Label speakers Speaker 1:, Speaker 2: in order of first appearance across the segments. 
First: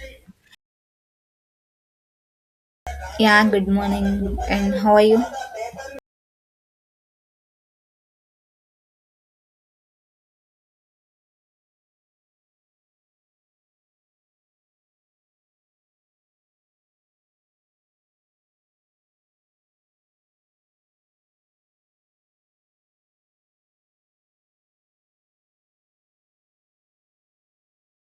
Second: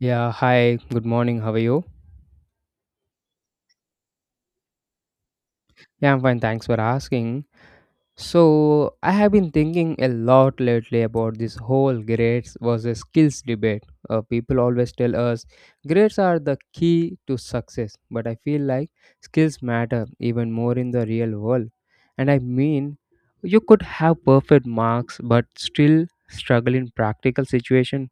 Speaker 1: Yeah, hi, good morning. How are you?
Speaker 2: Yeah, good morning, and how are you?
Speaker 1: Yeah, I'm fine. Thanks for asking. So, I have been thinking a lot lately about this whole grades versus skills debate. People always tell us grades are the key to success, but I feel like skills matter even more in the real world. And I mean, you could have perfect marks but still struggle in practical situation.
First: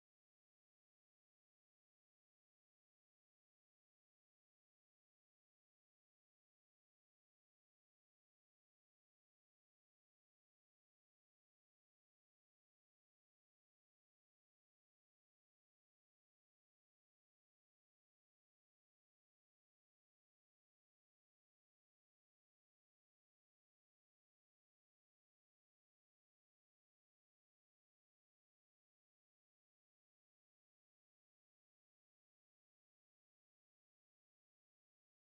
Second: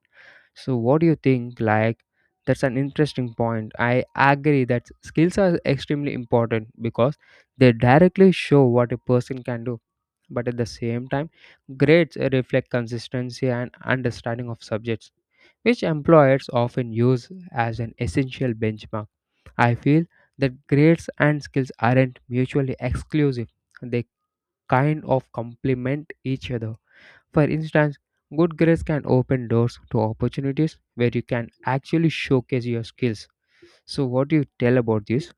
Speaker 1: So what do you think? Like, that's an interesting point. I agree that skills are extremely important because they directly show what a person can do. But at the same time, grades reflect consistency and understanding of subjects, which employers often use as an essential benchmark. I feel that grades and skills aren't mutually exclusive. They kind of complement each other. For instance, good grades can open doors to opportunities where you can actually showcase your skills. So, what do you tell about this?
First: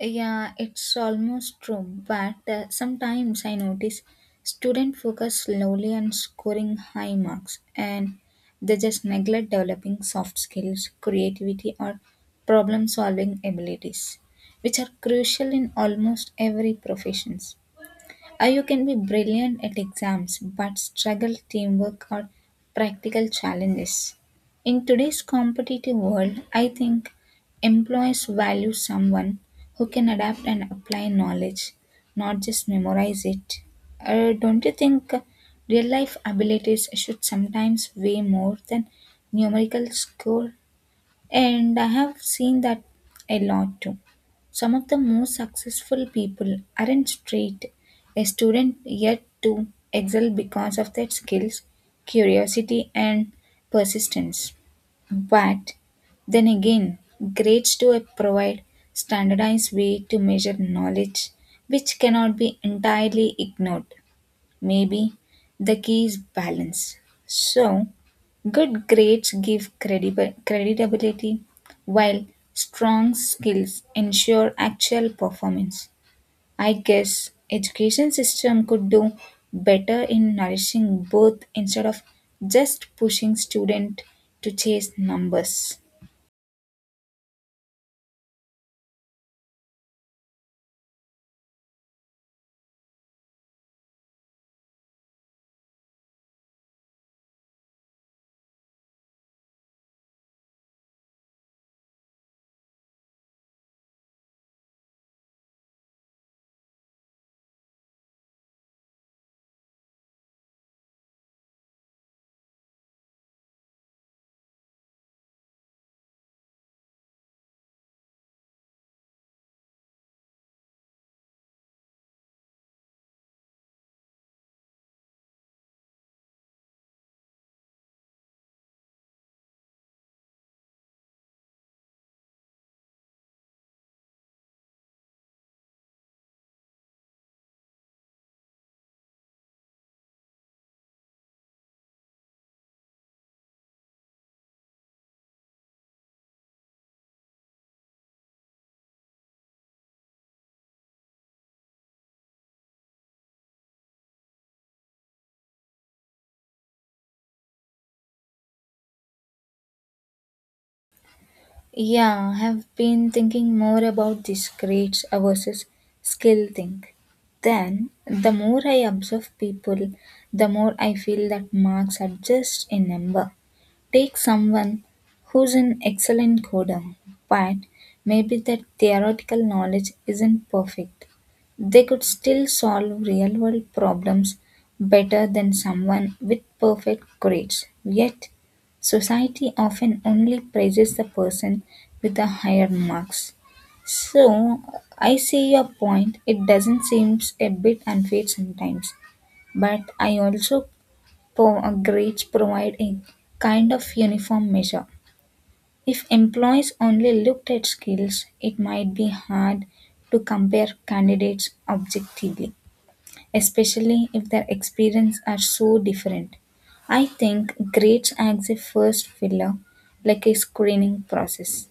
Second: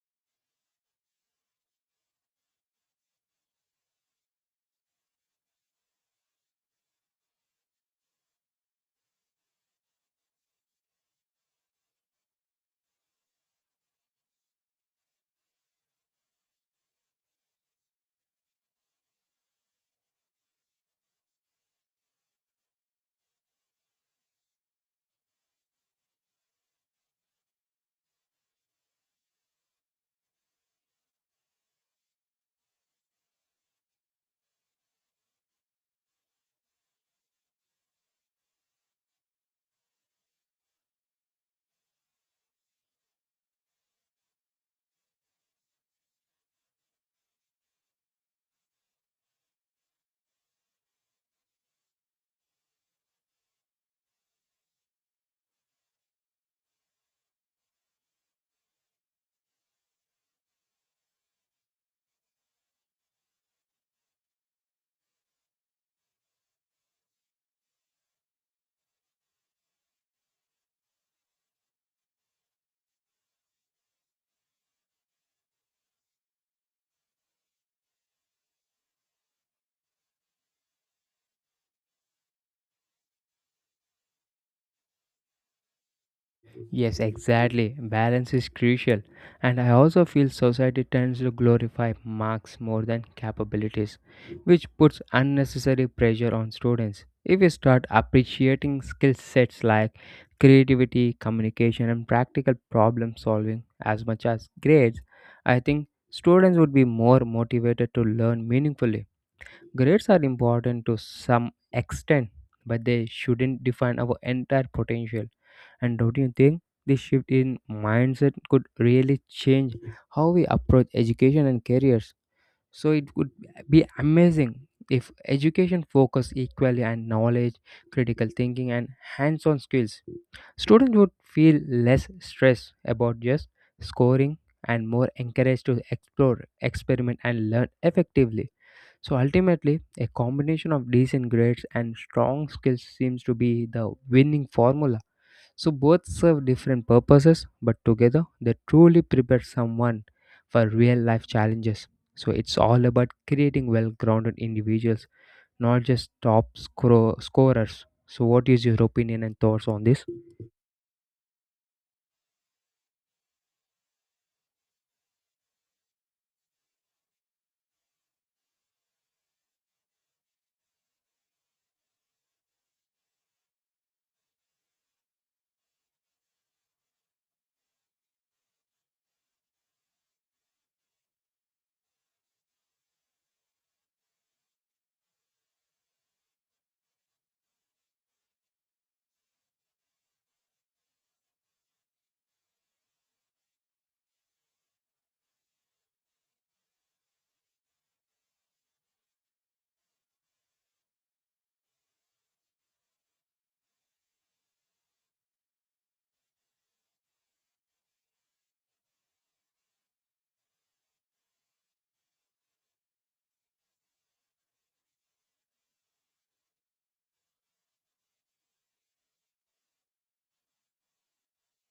Speaker 2: Yeah, it's almost true, but sometimes I notice students focus slowly on scoring high marks, and they just neglect developing soft skills, creativity, or problem solving abilities, which are crucial in almost every profession. Or you can be brilliant at exams but struggle teamwork or practical challenges. In today's competitive world, I think employees value someone who can adapt and apply knowledge, not just memorize it. Don't you think real life abilities should sometimes weigh more than numerical score? And I have seen that a lot too. Some of the most successful people aren't straight a student yet to excel because of their skills, curiosity, and persistence. But then again, grades do provide standardized way to measure knowledge, which cannot be entirely ignored. Maybe the key is balance. So, good grades give credibility, while strong skills ensure actual performance. I guess education system could do better in nourishing both instead of just pushing student to chase numbers.
Speaker 1: Yes, exactly. Balance is crucial. And I also feel society tends to glorify marks more than capabilities, which puts unnecessary pressure on students. If we start appreciating skill sets like creativity, communication, and practical problem solving as much as grades, I think students would be more motivated to learn meaningfully. Grades are important to some extent, but they shouldn't define our entire potential. And don't you think this shift in mindset could really change how we approach education and careers? So it would be amazing if education focused equally on knowledge, critical thinking, and hands on skills. Students would feel less stressed about just scoring and more encouraged to explore, experiment, and learn effectively. So ultimately, a combination of decent grades and strong skills seems to be the winning formula. So both serve different purposes, but together they truly prepare someone for real life challenges. So it's all about creating well grounded individuals, not just scorers. So, what is your opinion and thoughts on this?
Speaker 2: Yeah, I have been thinking more about this grades versus skill thing. Then, the more I observe people, the more I feel that marks are just a number. Take someone who's an excellent coder, but maybe their theoretical knowledge isn't perfect. They could still solve real world problems better than someone with perfect grades. Yet, society often only praises the person with the higher marks. So, I see your point. It doesn't seem a bit unfair sometimes, but I also grades provide a kind of uniform measure. If employees only looked at skills, it might be hard to compare candidates objectively, especially if their experience are so different. I think grades acts a first filler, like a screening process.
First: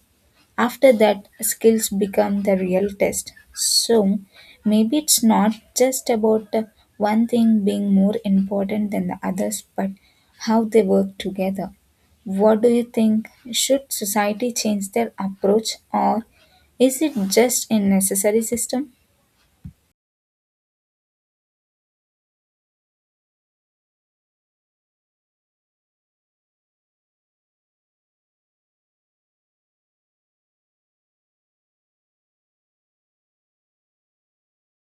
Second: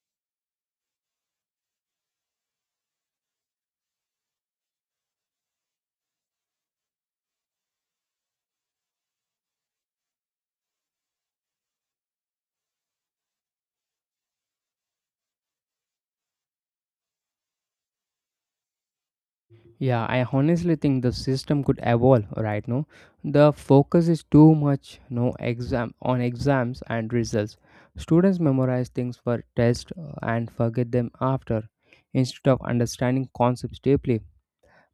Speaker 2: After that, skills become the real test. So maybe it's not just about one thing being more important than the others, but how they work together. What do you think? Should society change their approach, or is it just a necessary system?
Speaker 1: Yeah, I honestly think the system could evolve right now. The focus is too much no exam on exams and results. Students memorize things for test and forget them after, instead of understanding concepts deeply.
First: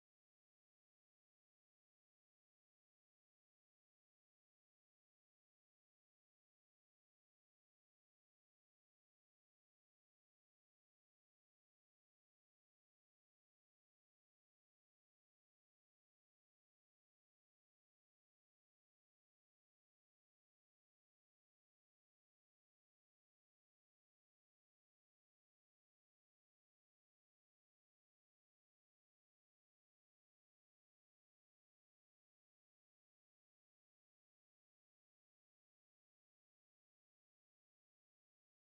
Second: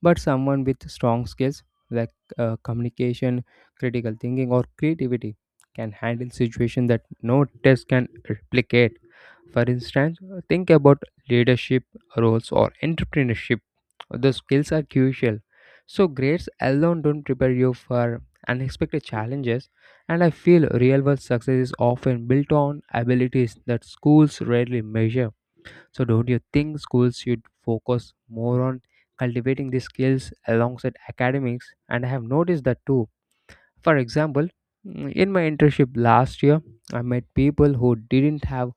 Speaker 1: But someone with strong skills like communication, critical thinking or creativity can handle situation that no test can replicate. For instance, think about leadership roles or entrepreneurship. The skills are crucial. So, grades alone don't prepare you for unexpected challenges, and I feel real world success is often built on abilities that schools rarely measure. So, don't you think schools should focus more on cultivating these skills alongside academics? And I have noticed that too. For example, in my internship last year, I met people who didn't have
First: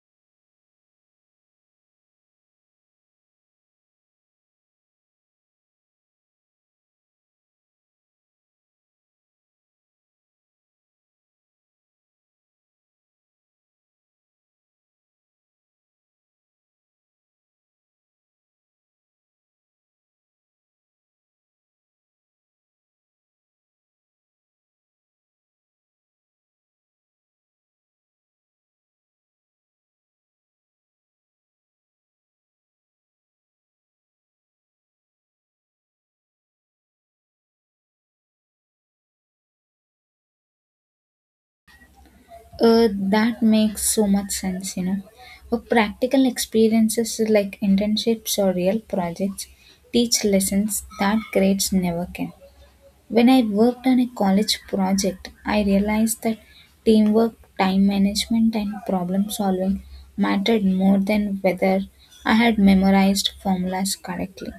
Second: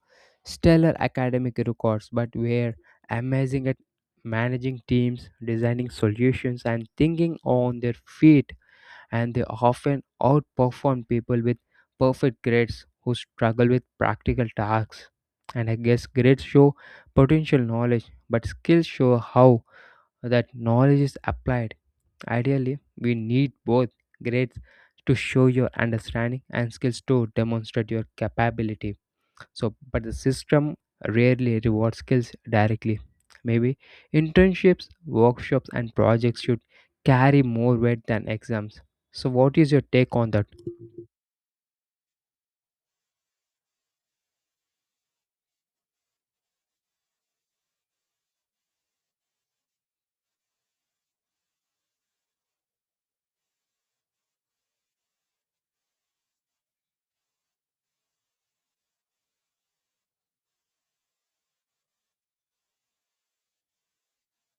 Speaker 1: stellar academic records but were amazing at managing teams, designing solutions, and thinking on their feet. And they often outperform people with perfect grades who struggle with practical tasks. And I guess grades show potential knowledge, but skills show how that knowledge is applied. Ideally, we need both grades to show your understanding and skills to demonstrate your capability. So, but the system rarely rewards skills directly. Maybe internships, workshops, and projects should carry more weight than exams. So, what is your take on that?
Speaker 2: Uh, that makes so much sense, you know. For practical experiences like internships or real projects teach lessons that grades never can. When I worked on a college project, I realized that teamwork, time management, and problem solving mattered more than whether I had memorized formulas correctly.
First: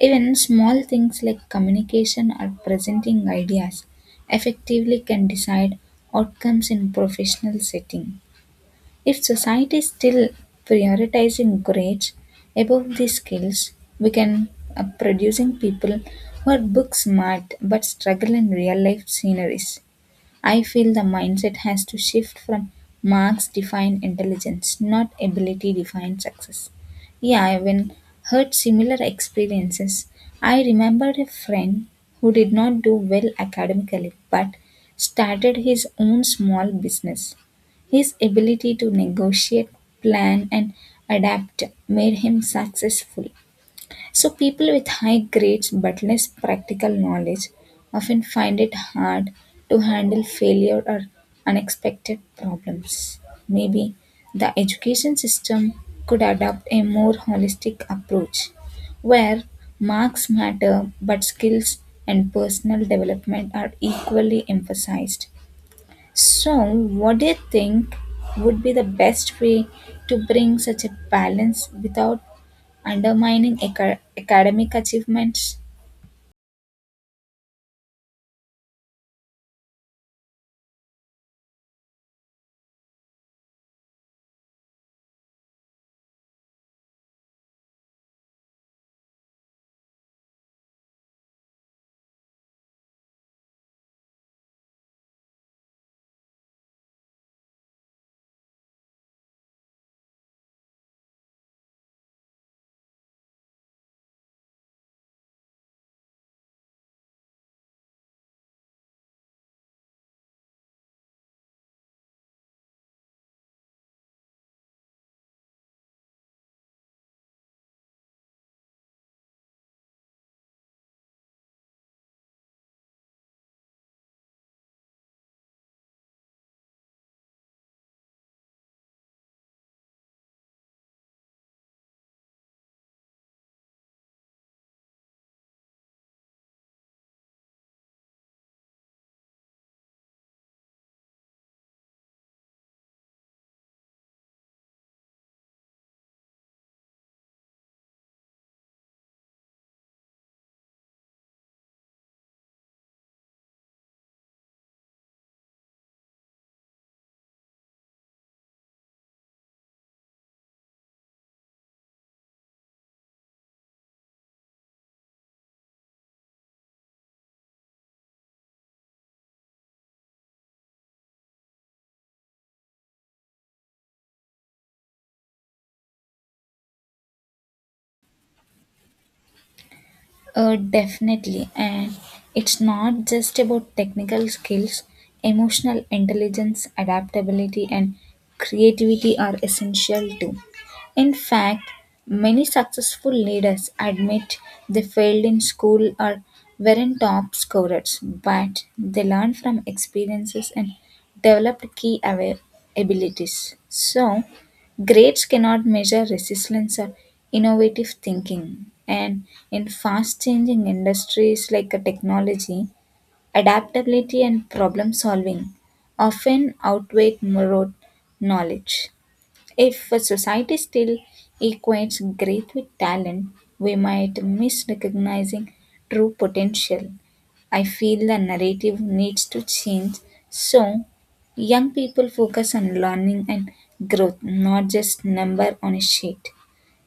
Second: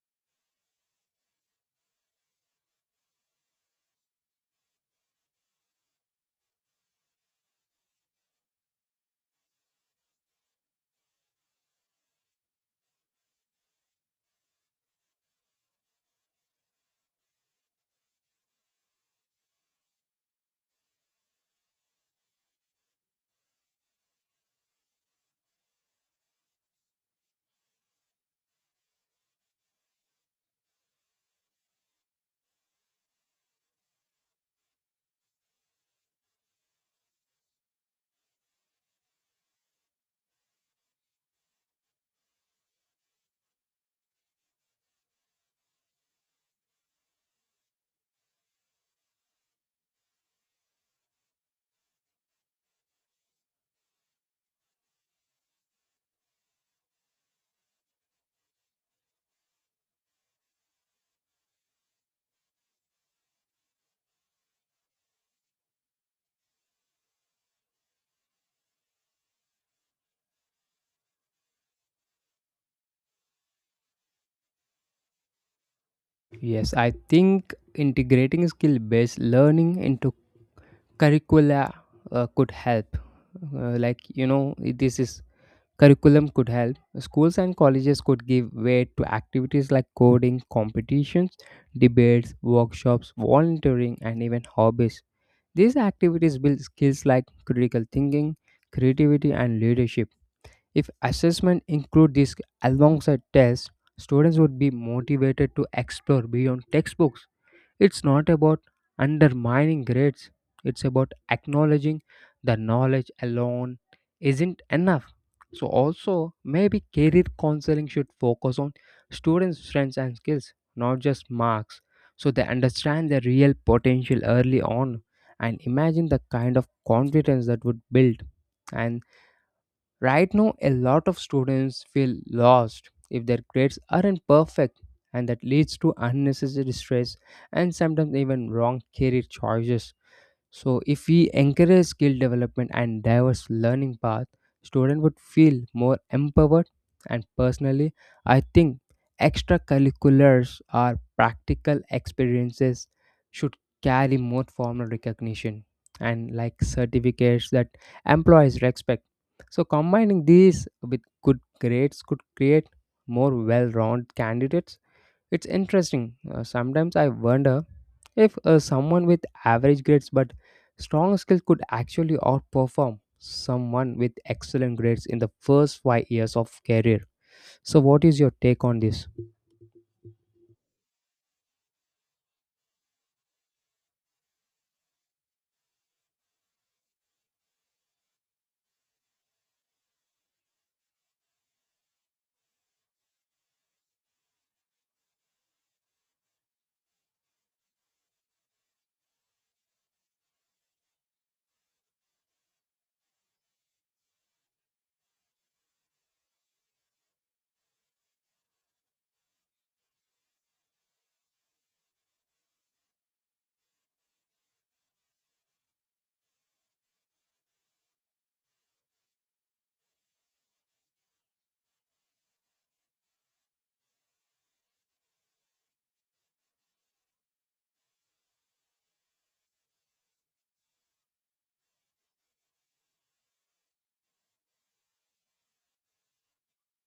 Speaker 2: Even small things like communication or presenting ideas effectively can decide outcomes in professional setting. If society is still prioritizing grades above these skills, we can producing people who are book smart but struggle in real life sceneries. I feel the mindset has to shift from marks define intelligence, not ability define success. Yeah, I even heard similar experiences. I remembered a friend who did not do well academically but started his own small business. His ability to negotiate, plan, and adapt made him successful. So, people with high grades but less practical knowledge often find it hard to handle failure or unexpected problems. Maybe the education system could adopt a more holistic approach where marks matter but skills and personal development are equally emphasized. So, what do you think would be the best way to bring such a balance without undermining academic achievements?
Speaker 1: Yes, I think integrating skill based learning into curricula could help. Like, you know, this is Curriculum could help. Schools and colleges could give weight to activities like coding, competitions, debates, workshops, volunteering, and even hobbies. These activities build skills like critical thinking, creativity, and leadership. If assessment include this alongside tests, students would be motivated to explore beyond textbooks. It's not about undermining grades, it's about acknowledging the knowledge alone isn't enough. So, also, maybe career counseling should focus on students' strengths and skills, not just marks, so they understand their real potential early on and imagine the kind of confidence that would build. And Right now, a lot of students feel lost if their grades aren't perfect, and that leads to unnecessary stress and sometimes even wrong career choices. So, if we encourage skill development and diverse learning path, students would feel more empowered. And personally, I think extracurriculars or practical experiences should carry more formal recognition and like certificates that employees respect. So, combining these with good grades could create more well-rounded candidates. It's interesting. Sometimes I wonder if someone with average grades but strong skills could actually outperform someone with excellent grades in the first 5 years of career. So, what is your take on this?
Speaker 2: Definitely. And it's not just about technical skills, emotional intelligence, adaptability, and creativity are essential too. In fact, many successful leaders admit they failed in school or weren't top scorers, but they learned from experiences and developed key abilities. So, grades cannot measure resilience or innovative thinking. And in fast changing industries like a technology, adaptability and problem solving often outweigh rote knowledge. If a society still equates great with talent, we might miss recognizing true potential. I feel the narrative needs to change so young people focus on learning and growth, not just number on a sheet.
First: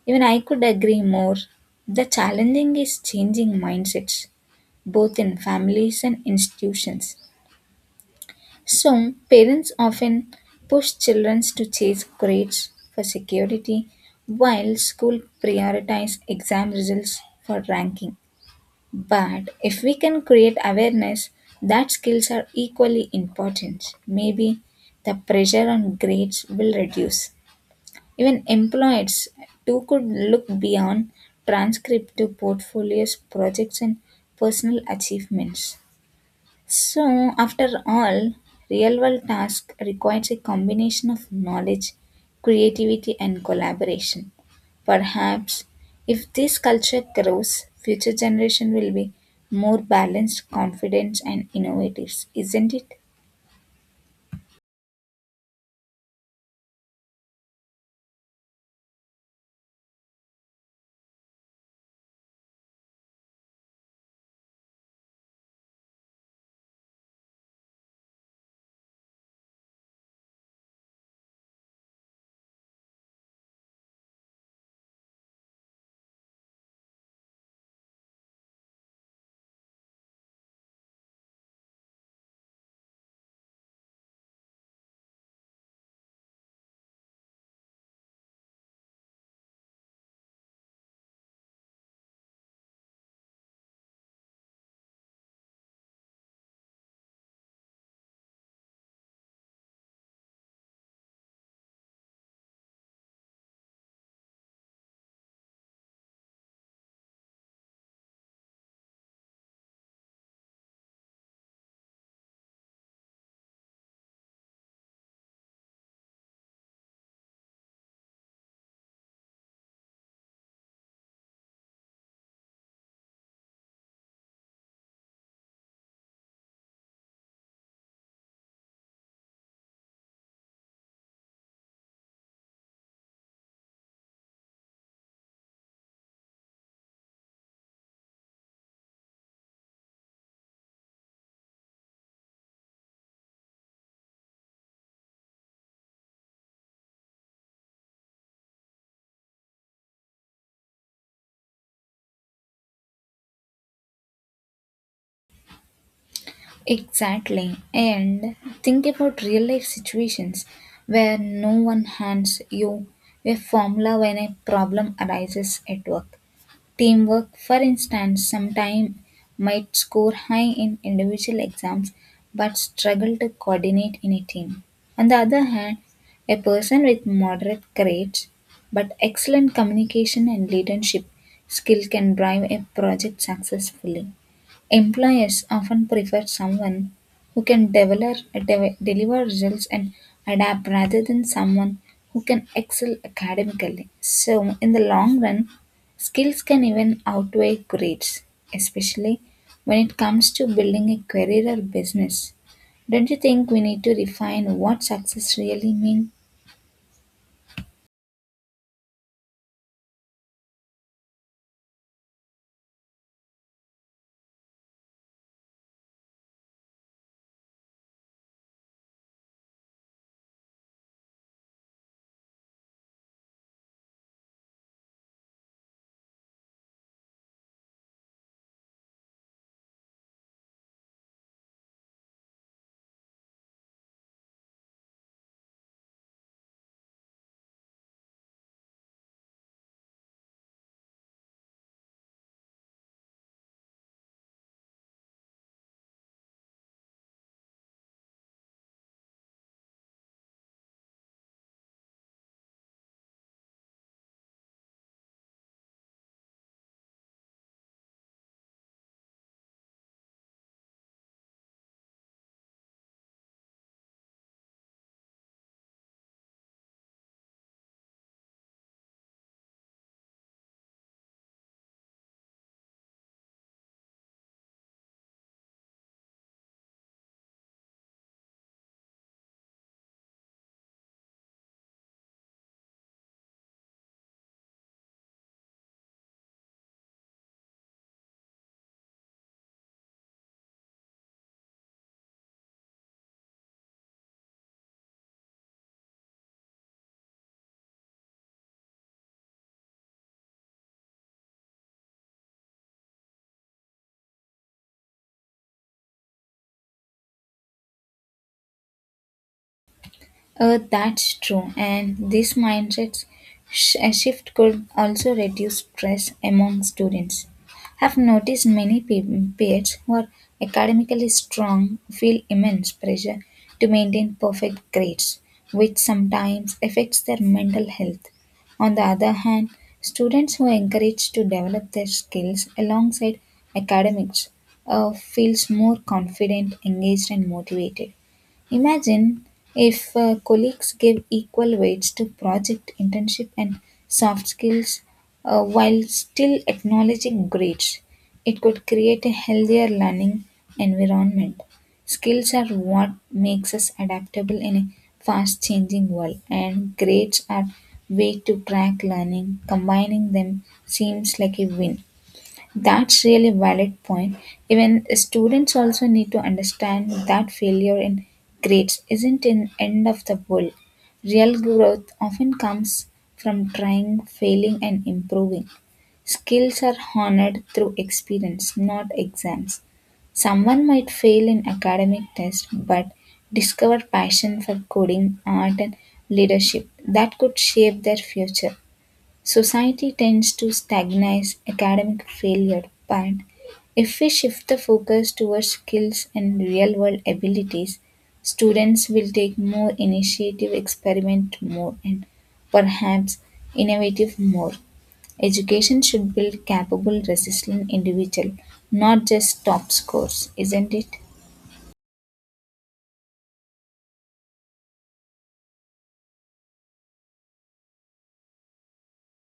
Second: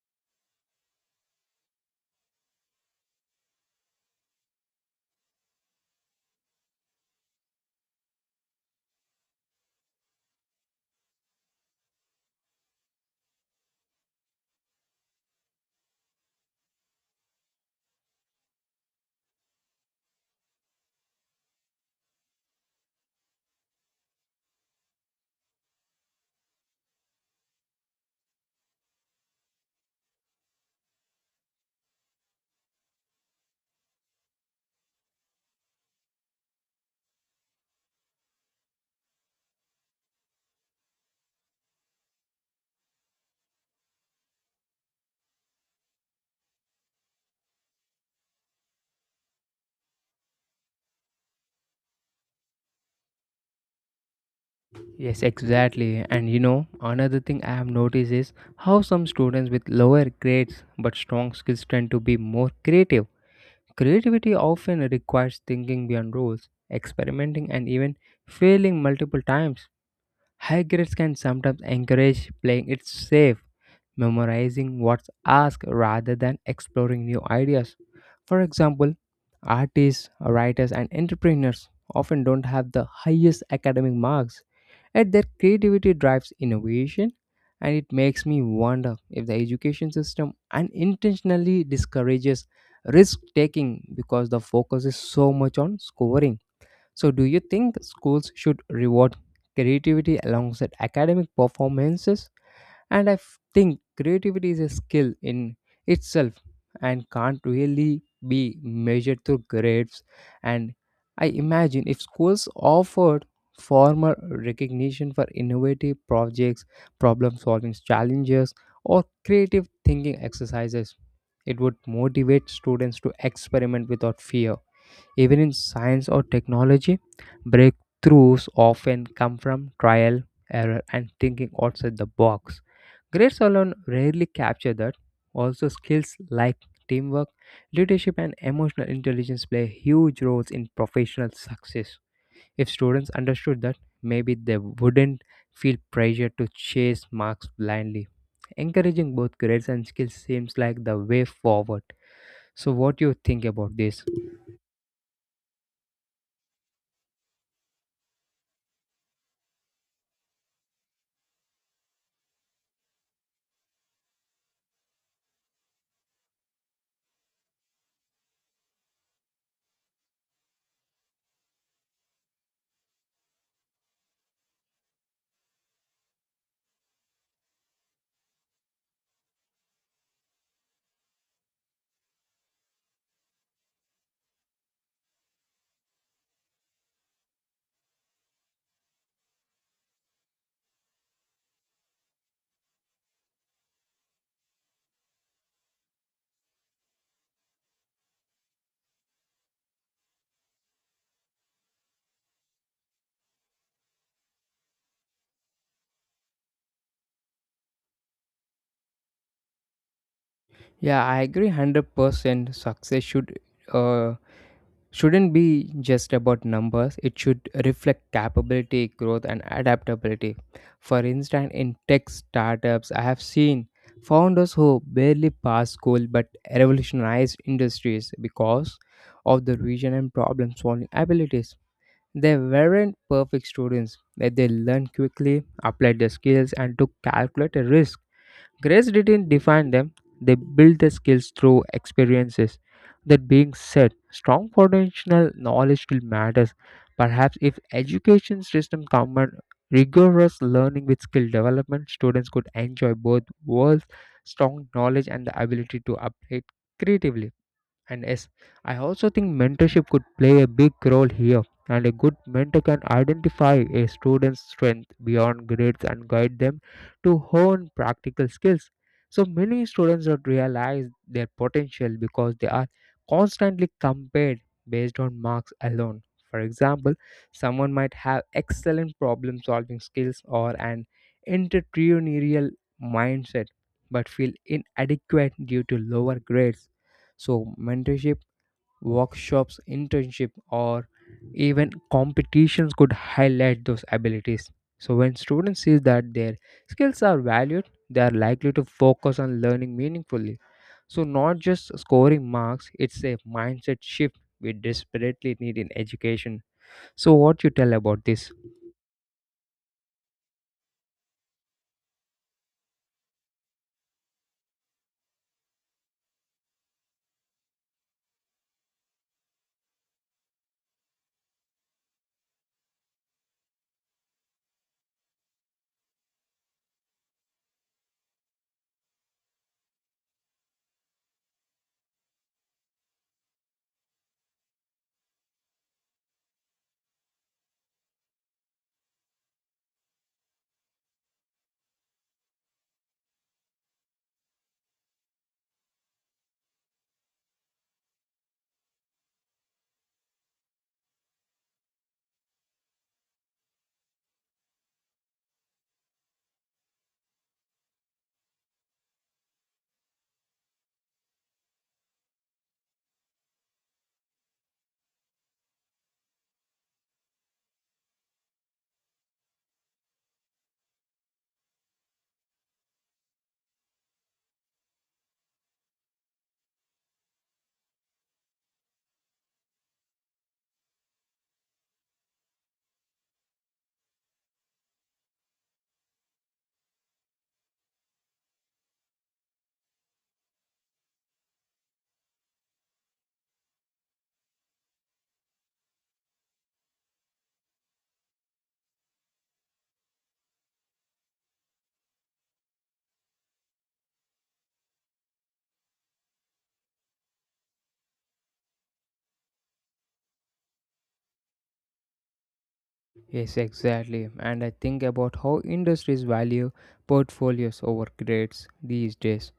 Speaker 2: Even I could agree more. The challenging is changing mindsets, both in families and institutions. So, parents often push children to chase grades for security, while school prioritize exam results for ranking. But if we can create awareness that skills are equally important, maybe the pressure on grades will reduce. Even employers too could look beyond transcript to portfolios, projects, and personal achievements. So, after all, real world task requires a combination of knowledge, creativity, and collaboration. Perhaps if this culture grows, future generation will be more balanced, confident, and innovative, isn't it?
Speaker 1: Yes, exactly. And you know, another thing I have noticed is how some students with lower grades but strong skills tend to be more creative. Creativity often requires thinking beyond rules, experimenting, and even failing multiple times. High grades can sometimes encourage playing it safe, memorizing what's asked rather than exploring new ideas. For example, artists, writers, and entrepreneurs often don't have the highest academic marks, yet their creativity drives innovation, and it makes me wonder if the education system unintentionally discourages risk taking because the focus is so much on scoring. So, do you think schools should reward creativity alongside academic performances? And think creativity is a skill in itself and can't really be measured through grades. And I imagine if schools offered formal recognition for innovative projects, problem solving challenges, or creative thinking exercises, it would motivate students to experiment without fear. Even in science or technology, breakthroughs often come from trial, error, and thinking outside the box. Grades alone rarely capture that. Also, skills like teamwork, leadership, and emotional intelligence play huge roles in professional success. If students understood that, maybe they wouldn't feel pressure to chase marks blindly. Encouraging both grades and skills seems like the way forward. So, what do you think about this?
Speaker 2: Exactly. And think about real life situations where no one hands you a formula when a problem arises at work. Teamwork, for instance, sometimes might score high in individual exams but struggle to coordinate in a team. On the other hand, a person with moderate grades but excellent communication and leadership skill can drive a project successfully. Employers often prefer someone who can develop, deliver results and adapt rather than someone who can excel academically. So, in the long run, skills can even outweigh grades, especially when it comes to building a career or business. Don't you think we need to refine what success really means?
Speaker 1: Yeah, I agree 100%. Success should uh, shouldn't be just about numbers. It should reflect capability, growth and adaptability. For instance, in tech startups, I have seen founders who barely passed school but revolutionized industries because of the vision and problem solving abilities. They weren't perfect students, but they learned quickly, applied their skills and took calculated risks. Grace didn't define them, they built their skills through experiences. That being said, strong foundational knowledge still matters. Perhaps if education system combined rigorous learning with skill development, students could enjoy both worlds, strong knowledge and the ability to upgrade creatively. And yes, I also think mentorship could play a big role here. And a good mentor can identify a student's strength beyond grades and guide them to hone practical skills. So many students don't realize their potential because they are constantly compared based on marks alone. For example, someone might have excellent problem solving skills or an entrepreneurial mindset but feel inadequate due to lower grades. So, mentorship, workshops, internship, or even competitions could highlight those abilities. So, when students see that their skills are valued, they are likely to focus on learning meaningfully. So, not just scoring marks, it's a mindset shift we desperately need in education. So, what you tell about this?
Speaker 2: That's true, and this mindset shift could also reduce stress among students. I've noticed many peers who are academically strong feel immense pressure to maintain perfect grades, which sometimes affects their mental health. On the other hand, students who are encouraged to develop their skills alongside academics feels more confident, engaged, and motivated. Imagine if colleagues give equal weights to project, internship, and soft skills while still acknowledging grades. It could create a healthier learning environment. Skills are what makes us adaptable in a fast changing world, and grades are way to track learning. Combining them seems like a win. That's really valid point. Even students also need to understand that failure in grades isn't an end of the world. Real growth often comes from trying, failing, and improving. Skills are honored through experience, not exams. Someone might fail in academic tests but discover passion for coding, art, and leadership that could shape their future. Society tends to stigmatize academic failure, but if we shift the focus towards skills and real world abilities, students will take more initiative, experiment more, and perhaps innovative more. Education should build capable, resilient individual, not just top scores, isn't it?
Speaker 1: Yes, exactly. And I think about how industries value portfolios over grades these days.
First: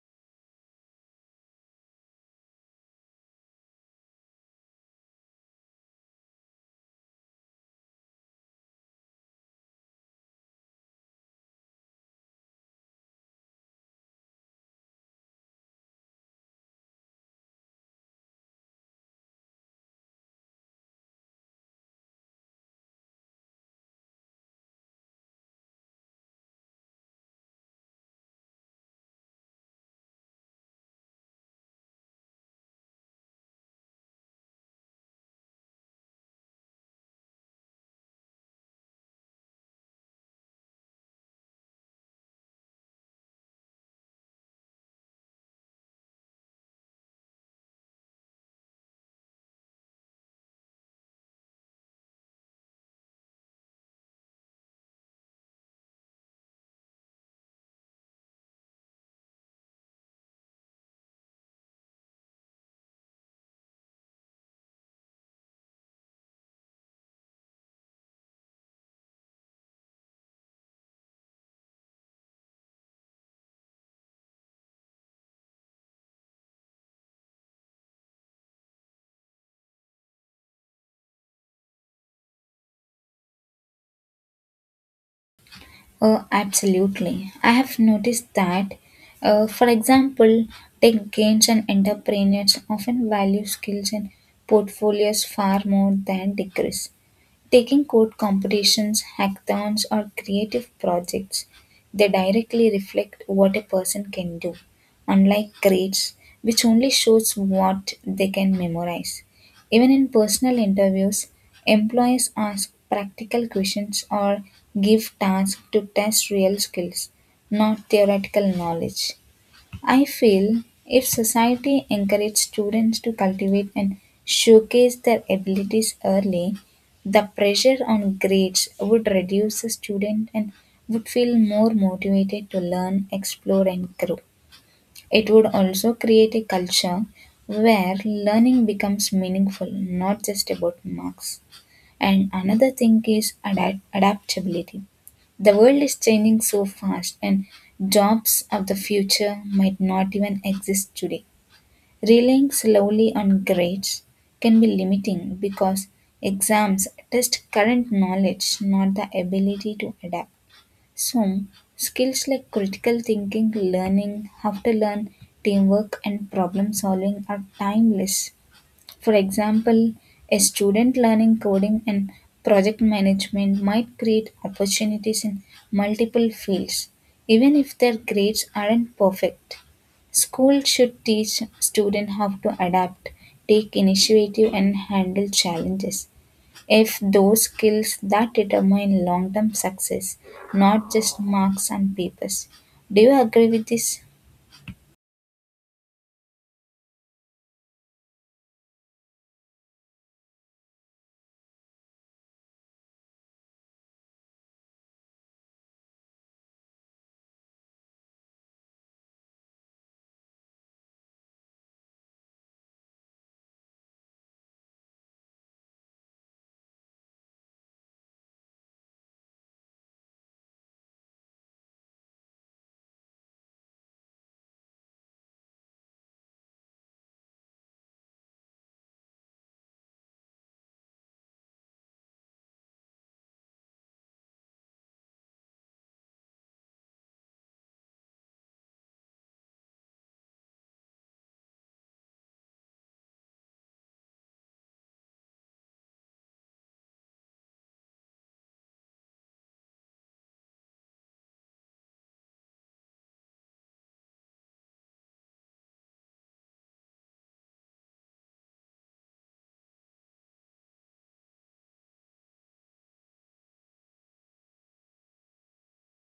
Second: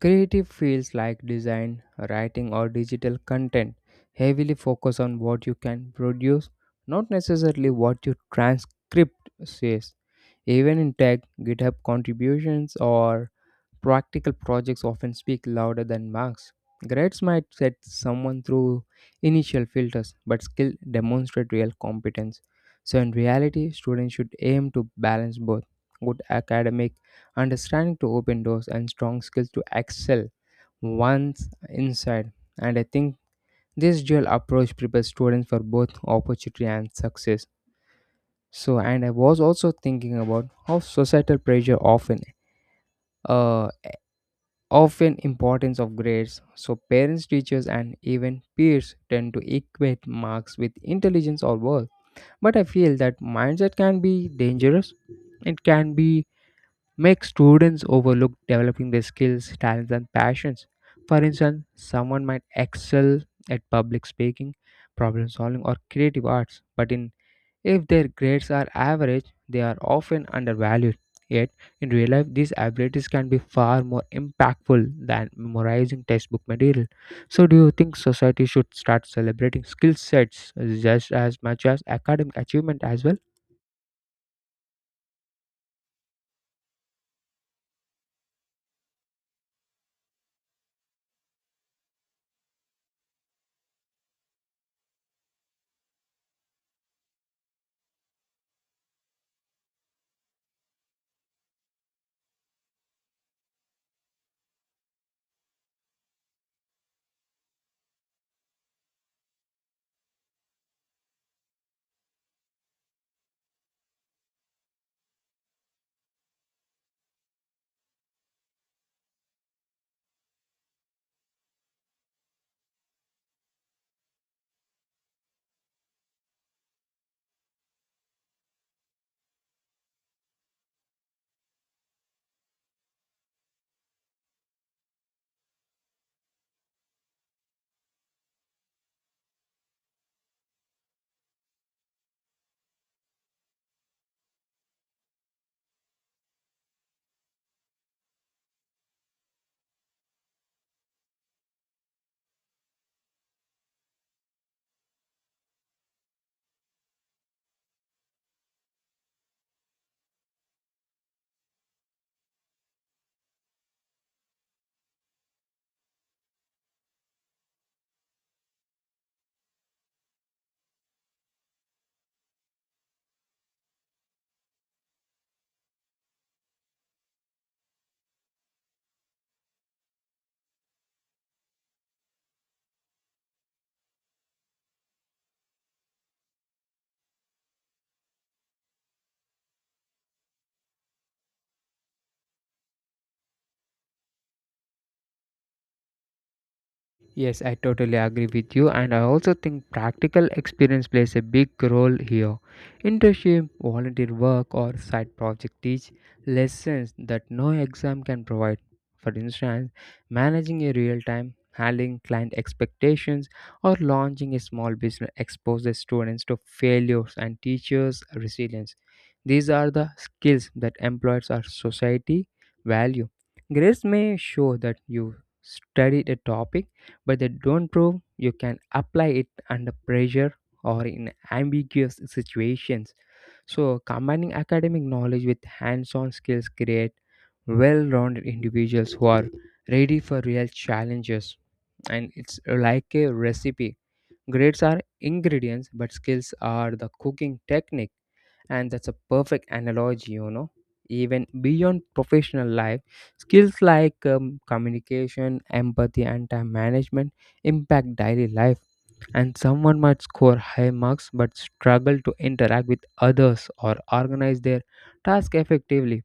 Speaker 1: Creative fields like design, writing, or digital content heavily focus on what you can produce, not necessarily what your transcript says. Even in tech, GitHub contributions or practical projects often speak louder than marks. Grades might set someone through initial filters, but skill demonstrate real competence. So, in reality, students should aim to balance both good academic understanding to open doors and strong skills to excel once inside. And I think this dual approach prepares students for both opportunity and success. So, and I was also thinking about how societal pressure uh, often importance of grades. So, parents, teachers, and even peers tend to equate marks with intelligence or worth. But I feel that mindset can be dangerous. It can be make students overlook developing their skills, talents, and passions. For instance, someone might excel at public speaking, problem solving, or creative arts, but in if their grades are average, they are often undervalued. Yet, in real life, these abilities can be far more impactful than memorizing textbook material. So, do you think society should start celebrating skill sets just as much as academic achievement as well?
Speaker 2: Oh, absolutely. I have noticed that, for example, tech gains and entrepreneurs often value skills and portfolios far more than degrees. Taking code competitions, hackathons, or creative projects, they directly reflect what a person can do, unlike grades, which only shows what they can memorize. Even in personal interviews, employers ask practical questions or give tasks to test real skills, not theoretical knowledge. I feel if society encouraged students to cultivate and showcase their abilities early, the pressure on grades would reduce the student and would feel more motivated to learn, explore, and grow. It would also create a culture where learning becomes meaningful, not just about marks. And another thing is adaptability. The world is changing so fast, and jobs of the future might not even exist today. Relying slowly on grades can be limiting because exams test current knowledge, not the ability to adapt. So, skills like critical thinking, learning, how to learn, teamwork, and problem solving are timeless for example, a student learning coding and project management might create opportunities in multiple fields, even if their grades aren't perfect. School should teach students how to adapt, take initiative, and handle challenges. If those skills that determine long term success, not just marks and papers. Do you agree with this?
Speaker 1: Yes, I totally agree with you, and I also think practical experience plays a big role here. Internship, volunteer work, or side project teach lessons that no exam can provide. For instance, managing a real time, handling client expectations, or launching a small business exposes students to failures and teachers resilience. These are the skills that employers or society value. Grades may show that you studied a topic but they don't prove you can apply it under pressure or in ambiguous situations. So, combining academic knowledge with hands on skills create well rounded individuals who are ready for real challenges. And it's like a recipe. Grades are ingredients, but skills are the cooking technique, and that's a perfect analogy. You know, even beyond professional life, skills like communication, empathy and time management impact daily life, and someone might score high marks but struggle to interact with others or organize their task effectively.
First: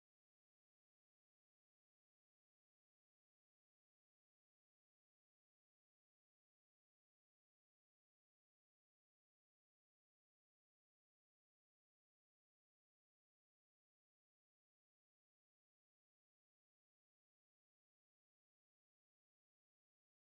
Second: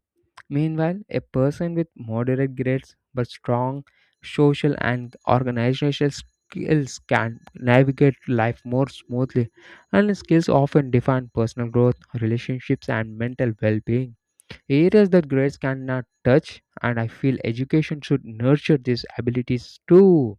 Speaker 1: Meanwhile, a person with moderate grades but strong social and organizational skills can navigate life more smoothly, and skills often define personal growth, relationships, and mental well being. Areas that grades cannot touch, and I feel education should nurture these abilities too.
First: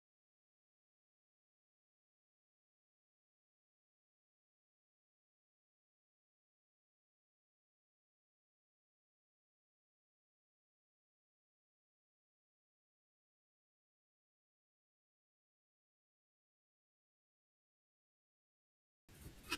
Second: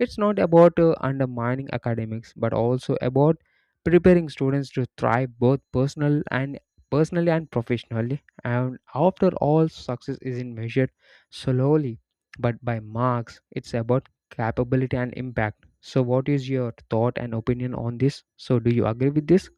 Speaker 1: It's not about undermining academics, but also about preparing students to thrive both personally and professionally. And after all, success isn't measured solely but by marks. It's about capability and impact. So, what is your thought and opinion on this? So, do you agree with this?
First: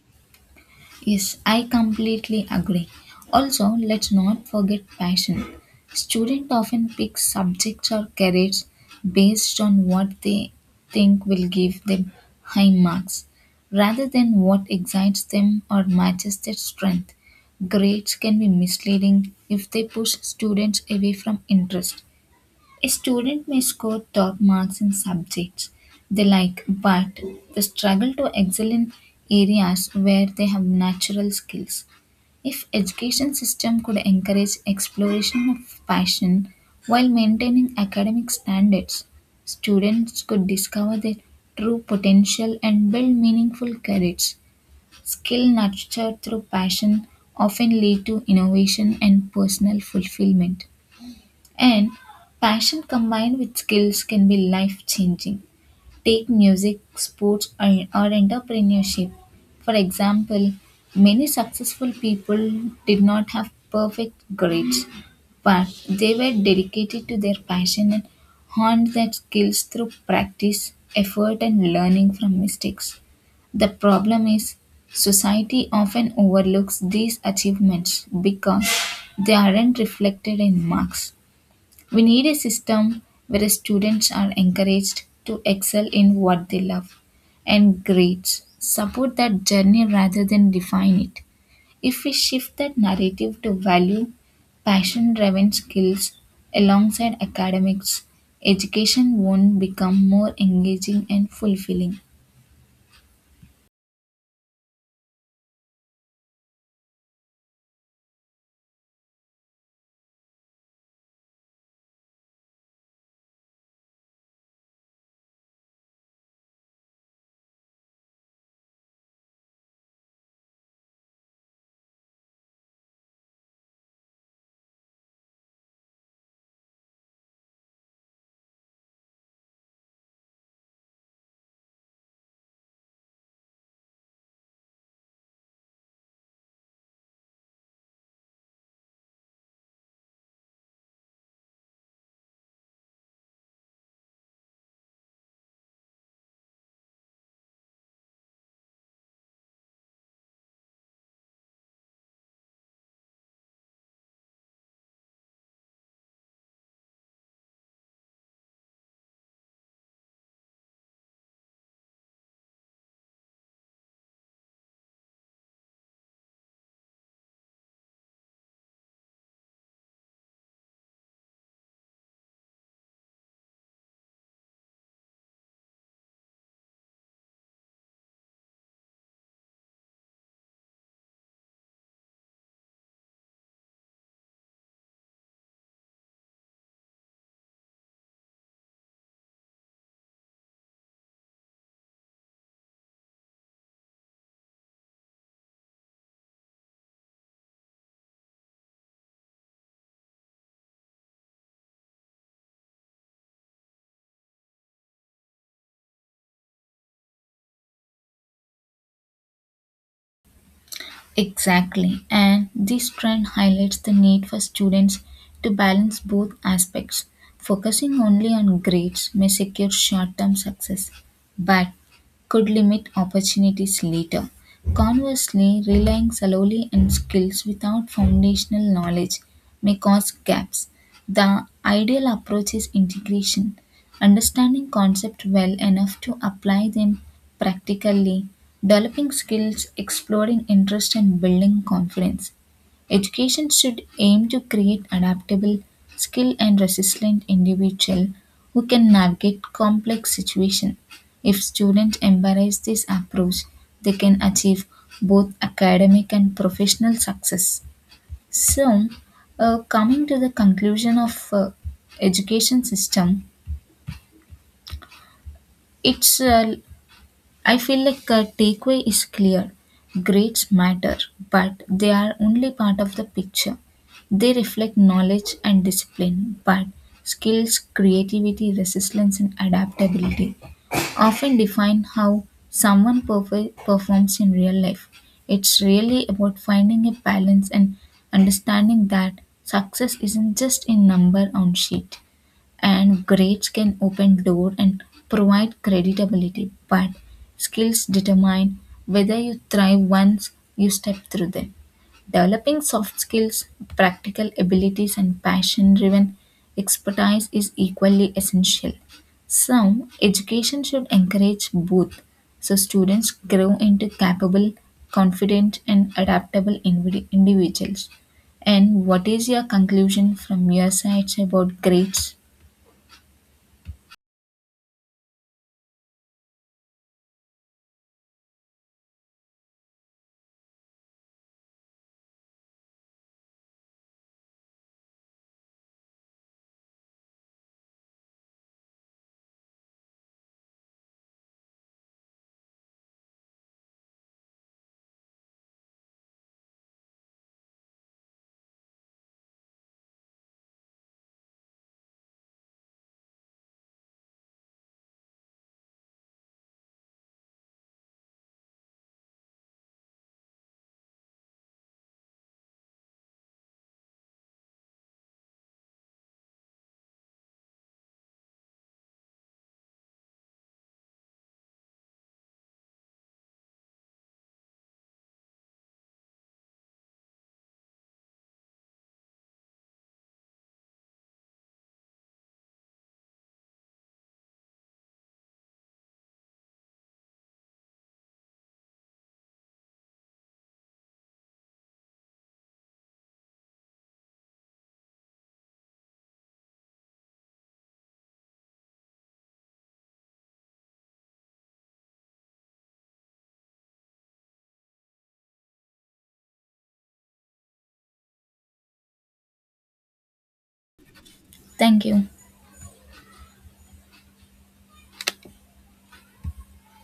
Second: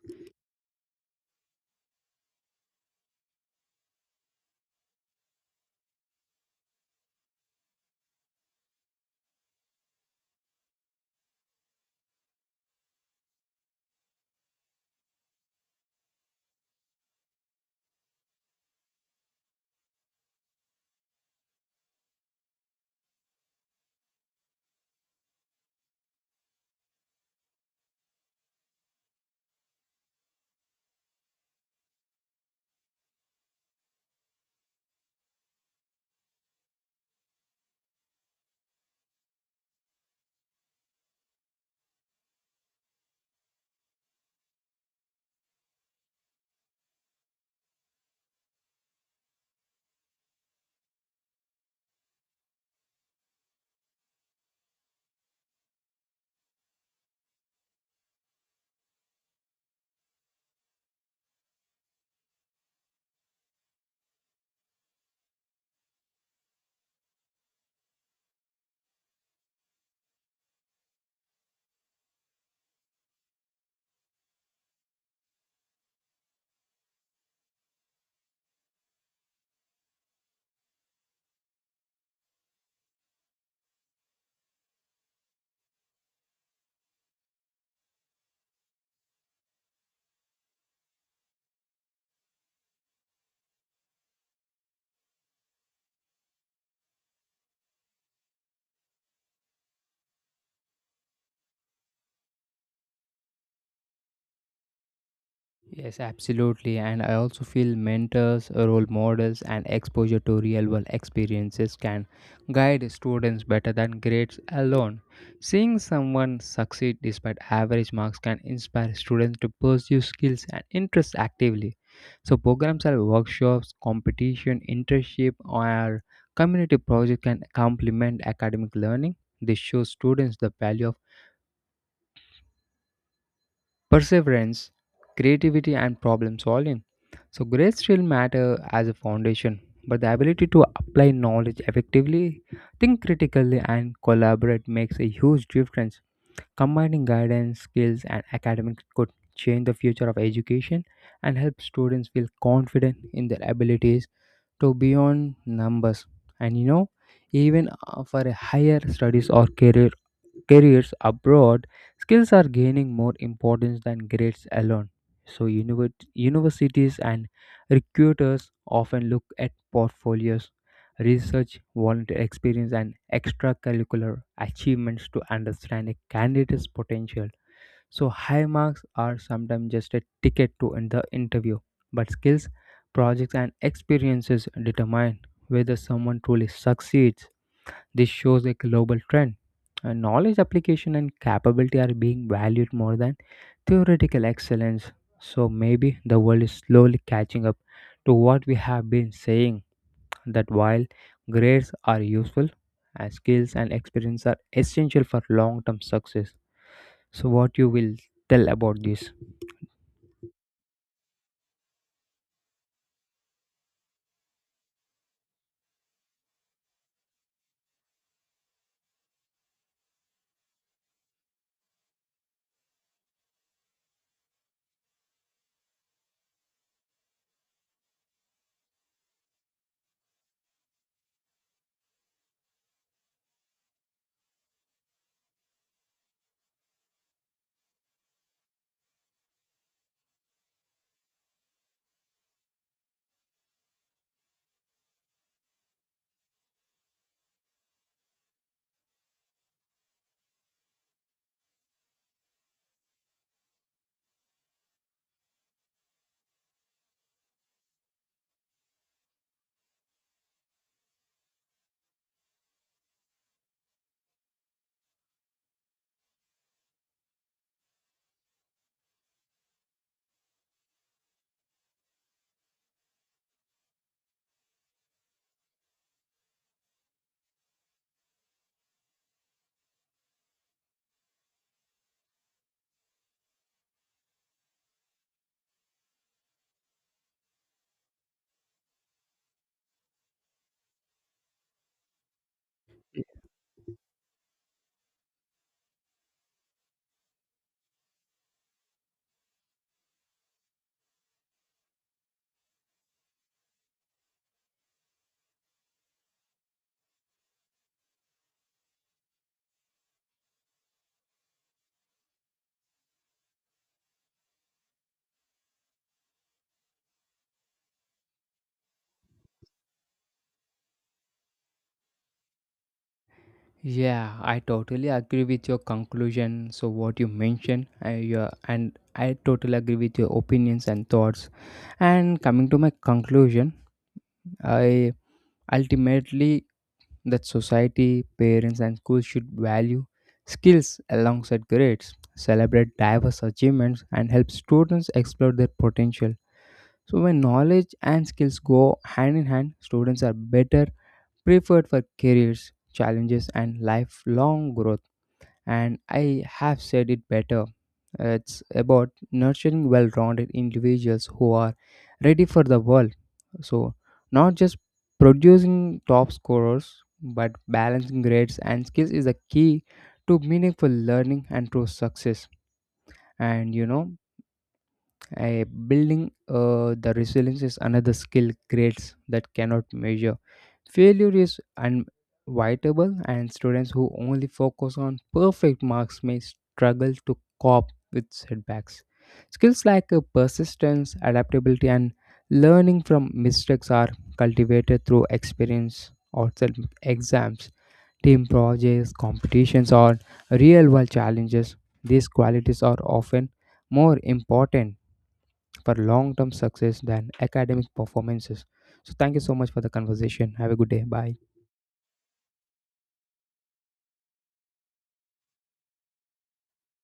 Speaker 2: Yes, I completely agree. Also, let's not forget passion. Students often pick subjects or careers based on what they think will give them high marks, rather than what excites them or matches their strength. Grades can be misleading if they push students away from interest. A student may score top marks in subjects they like, but they struggle to excel in areas where they have natural skills. If education system could encourage exploration of passion while maintaining academic standards, students could discover their true potential and build meaningful careers. Skill nurtured through passion often lead to innovation and personal fulfillment. And passion combined with skills can be life changing. Take music, sports, or entrepreneurship. For example, many successful people did not have perfect grades, but they were dedicated to their passion and honed their skills through practice, effort, and learning from mistakes. The problem is society often overlooks these achievements because they aren't reflected in marks. We need a system where students are encouraged to excel in what they love and grades support that journey rather than define it. If we shift that narrative to value passion driven skills alongside academics, education won't become more engaging and fulfilling.
Speaker 1: Yes, absolutely. And I also feel mentors, role models, and exposure to real world experiences can guide students better than grades alone. Seeing someone succeed despite average marks can inspire students to pursue skills and interests actively. So, programs like workshops, competition, internship, or community project can complement academic learning. This shows students the value of perseverance, creativity, and problem solving. So, grades still matter as a foundation, but the ability to apply knowledge effectively, think critically, and collaborate makes a huge difference. Combining guidance, skills, and academics could change the future of education and help students feel confident in their abilities to beyond numbers. And you know, even for a higher studies or careers abroad, skills are gaining more importance than grades alone. So, universities and recruiters often look at portfolios, research, volunteer experience, and extracurricular achievements to understand a candidate's potential. So, high marks are sometimes just a ticket to in the interview, but skills, projects, and experiences determine whether someone truly succeeds. This shows a global trend. Knowledge application and capability are being valued more than theoretical excellence. So maybe the world is slowly catching up to what we have been saying, that while grades are useful, skills and experience are essential for long-term success. So what you will tell about this?
Speaker 2: Exactly, and this trend highlights the need for students to balance both aspects. Focusing only on grades may secure short term success, but could limit opportunities later. Conversely, relying solely on skills without foundational knowledge may cause gaps. The ideal approach is integration, understanding concepts well enough to apply them practically, developing skills, exploring interest, and building confidence. Education should aim to create adaptable, skilled, and resilient individuals who can navigate complex situations. If students embrace this approach, they can achieve both academic and professional success. So, coming to the conclusion of education system, it's I feel like takeaway is clear. Grades matter, but they are only part of the picture. They reflect knowledge and discipline, but skills, creativity, resilience, and adaptability often define how someone performs in real life. It's really about finding a balance and understanding that success isn't just a number on sheet, and grades can open door and provide credibility, but skills determine whether you thrive once you step through them. Developing soft skills, practical abilities, and passion driven expertise is equally essential. Some education should encourage both, so students grow into capable, confident, and adaptable individuals. And what is your conclusion from your side about grades?
Speaker 1: Yeah, I totally agree with your conclusion. So what you mentioned, I, yeah, and I totally agree with your opinions and thoughts. And coming to my conclusion, I ultimately that society, parents, and schools should value skills alongside grades, celebrate diverse achievements, and help students explore their potential. So when knowledge and skills go hand in hand, students are better preferred for careers, challenges, and lifelong growth, and I have said it better. It's about nurturing well rounded individuals who are ready for the world. So, not just producing top scorers, but balancing grades and skills is a key to meaningful learning and true success. And you know, building the resilience is another skill grades that cannot measure. Failure is unavoidable, and students who only focus on perfect marks may struggle to cope with setbacks. Skills like persistence, adaptability, and learning from mistakes are cultivated through experience, outside exams, team projects, competitions, or real world challenges. These qualities are often more important for long term success than academic performances. So, thank you so much for the conversation. Have a good day. Bye.
Speaker 2: Thank you.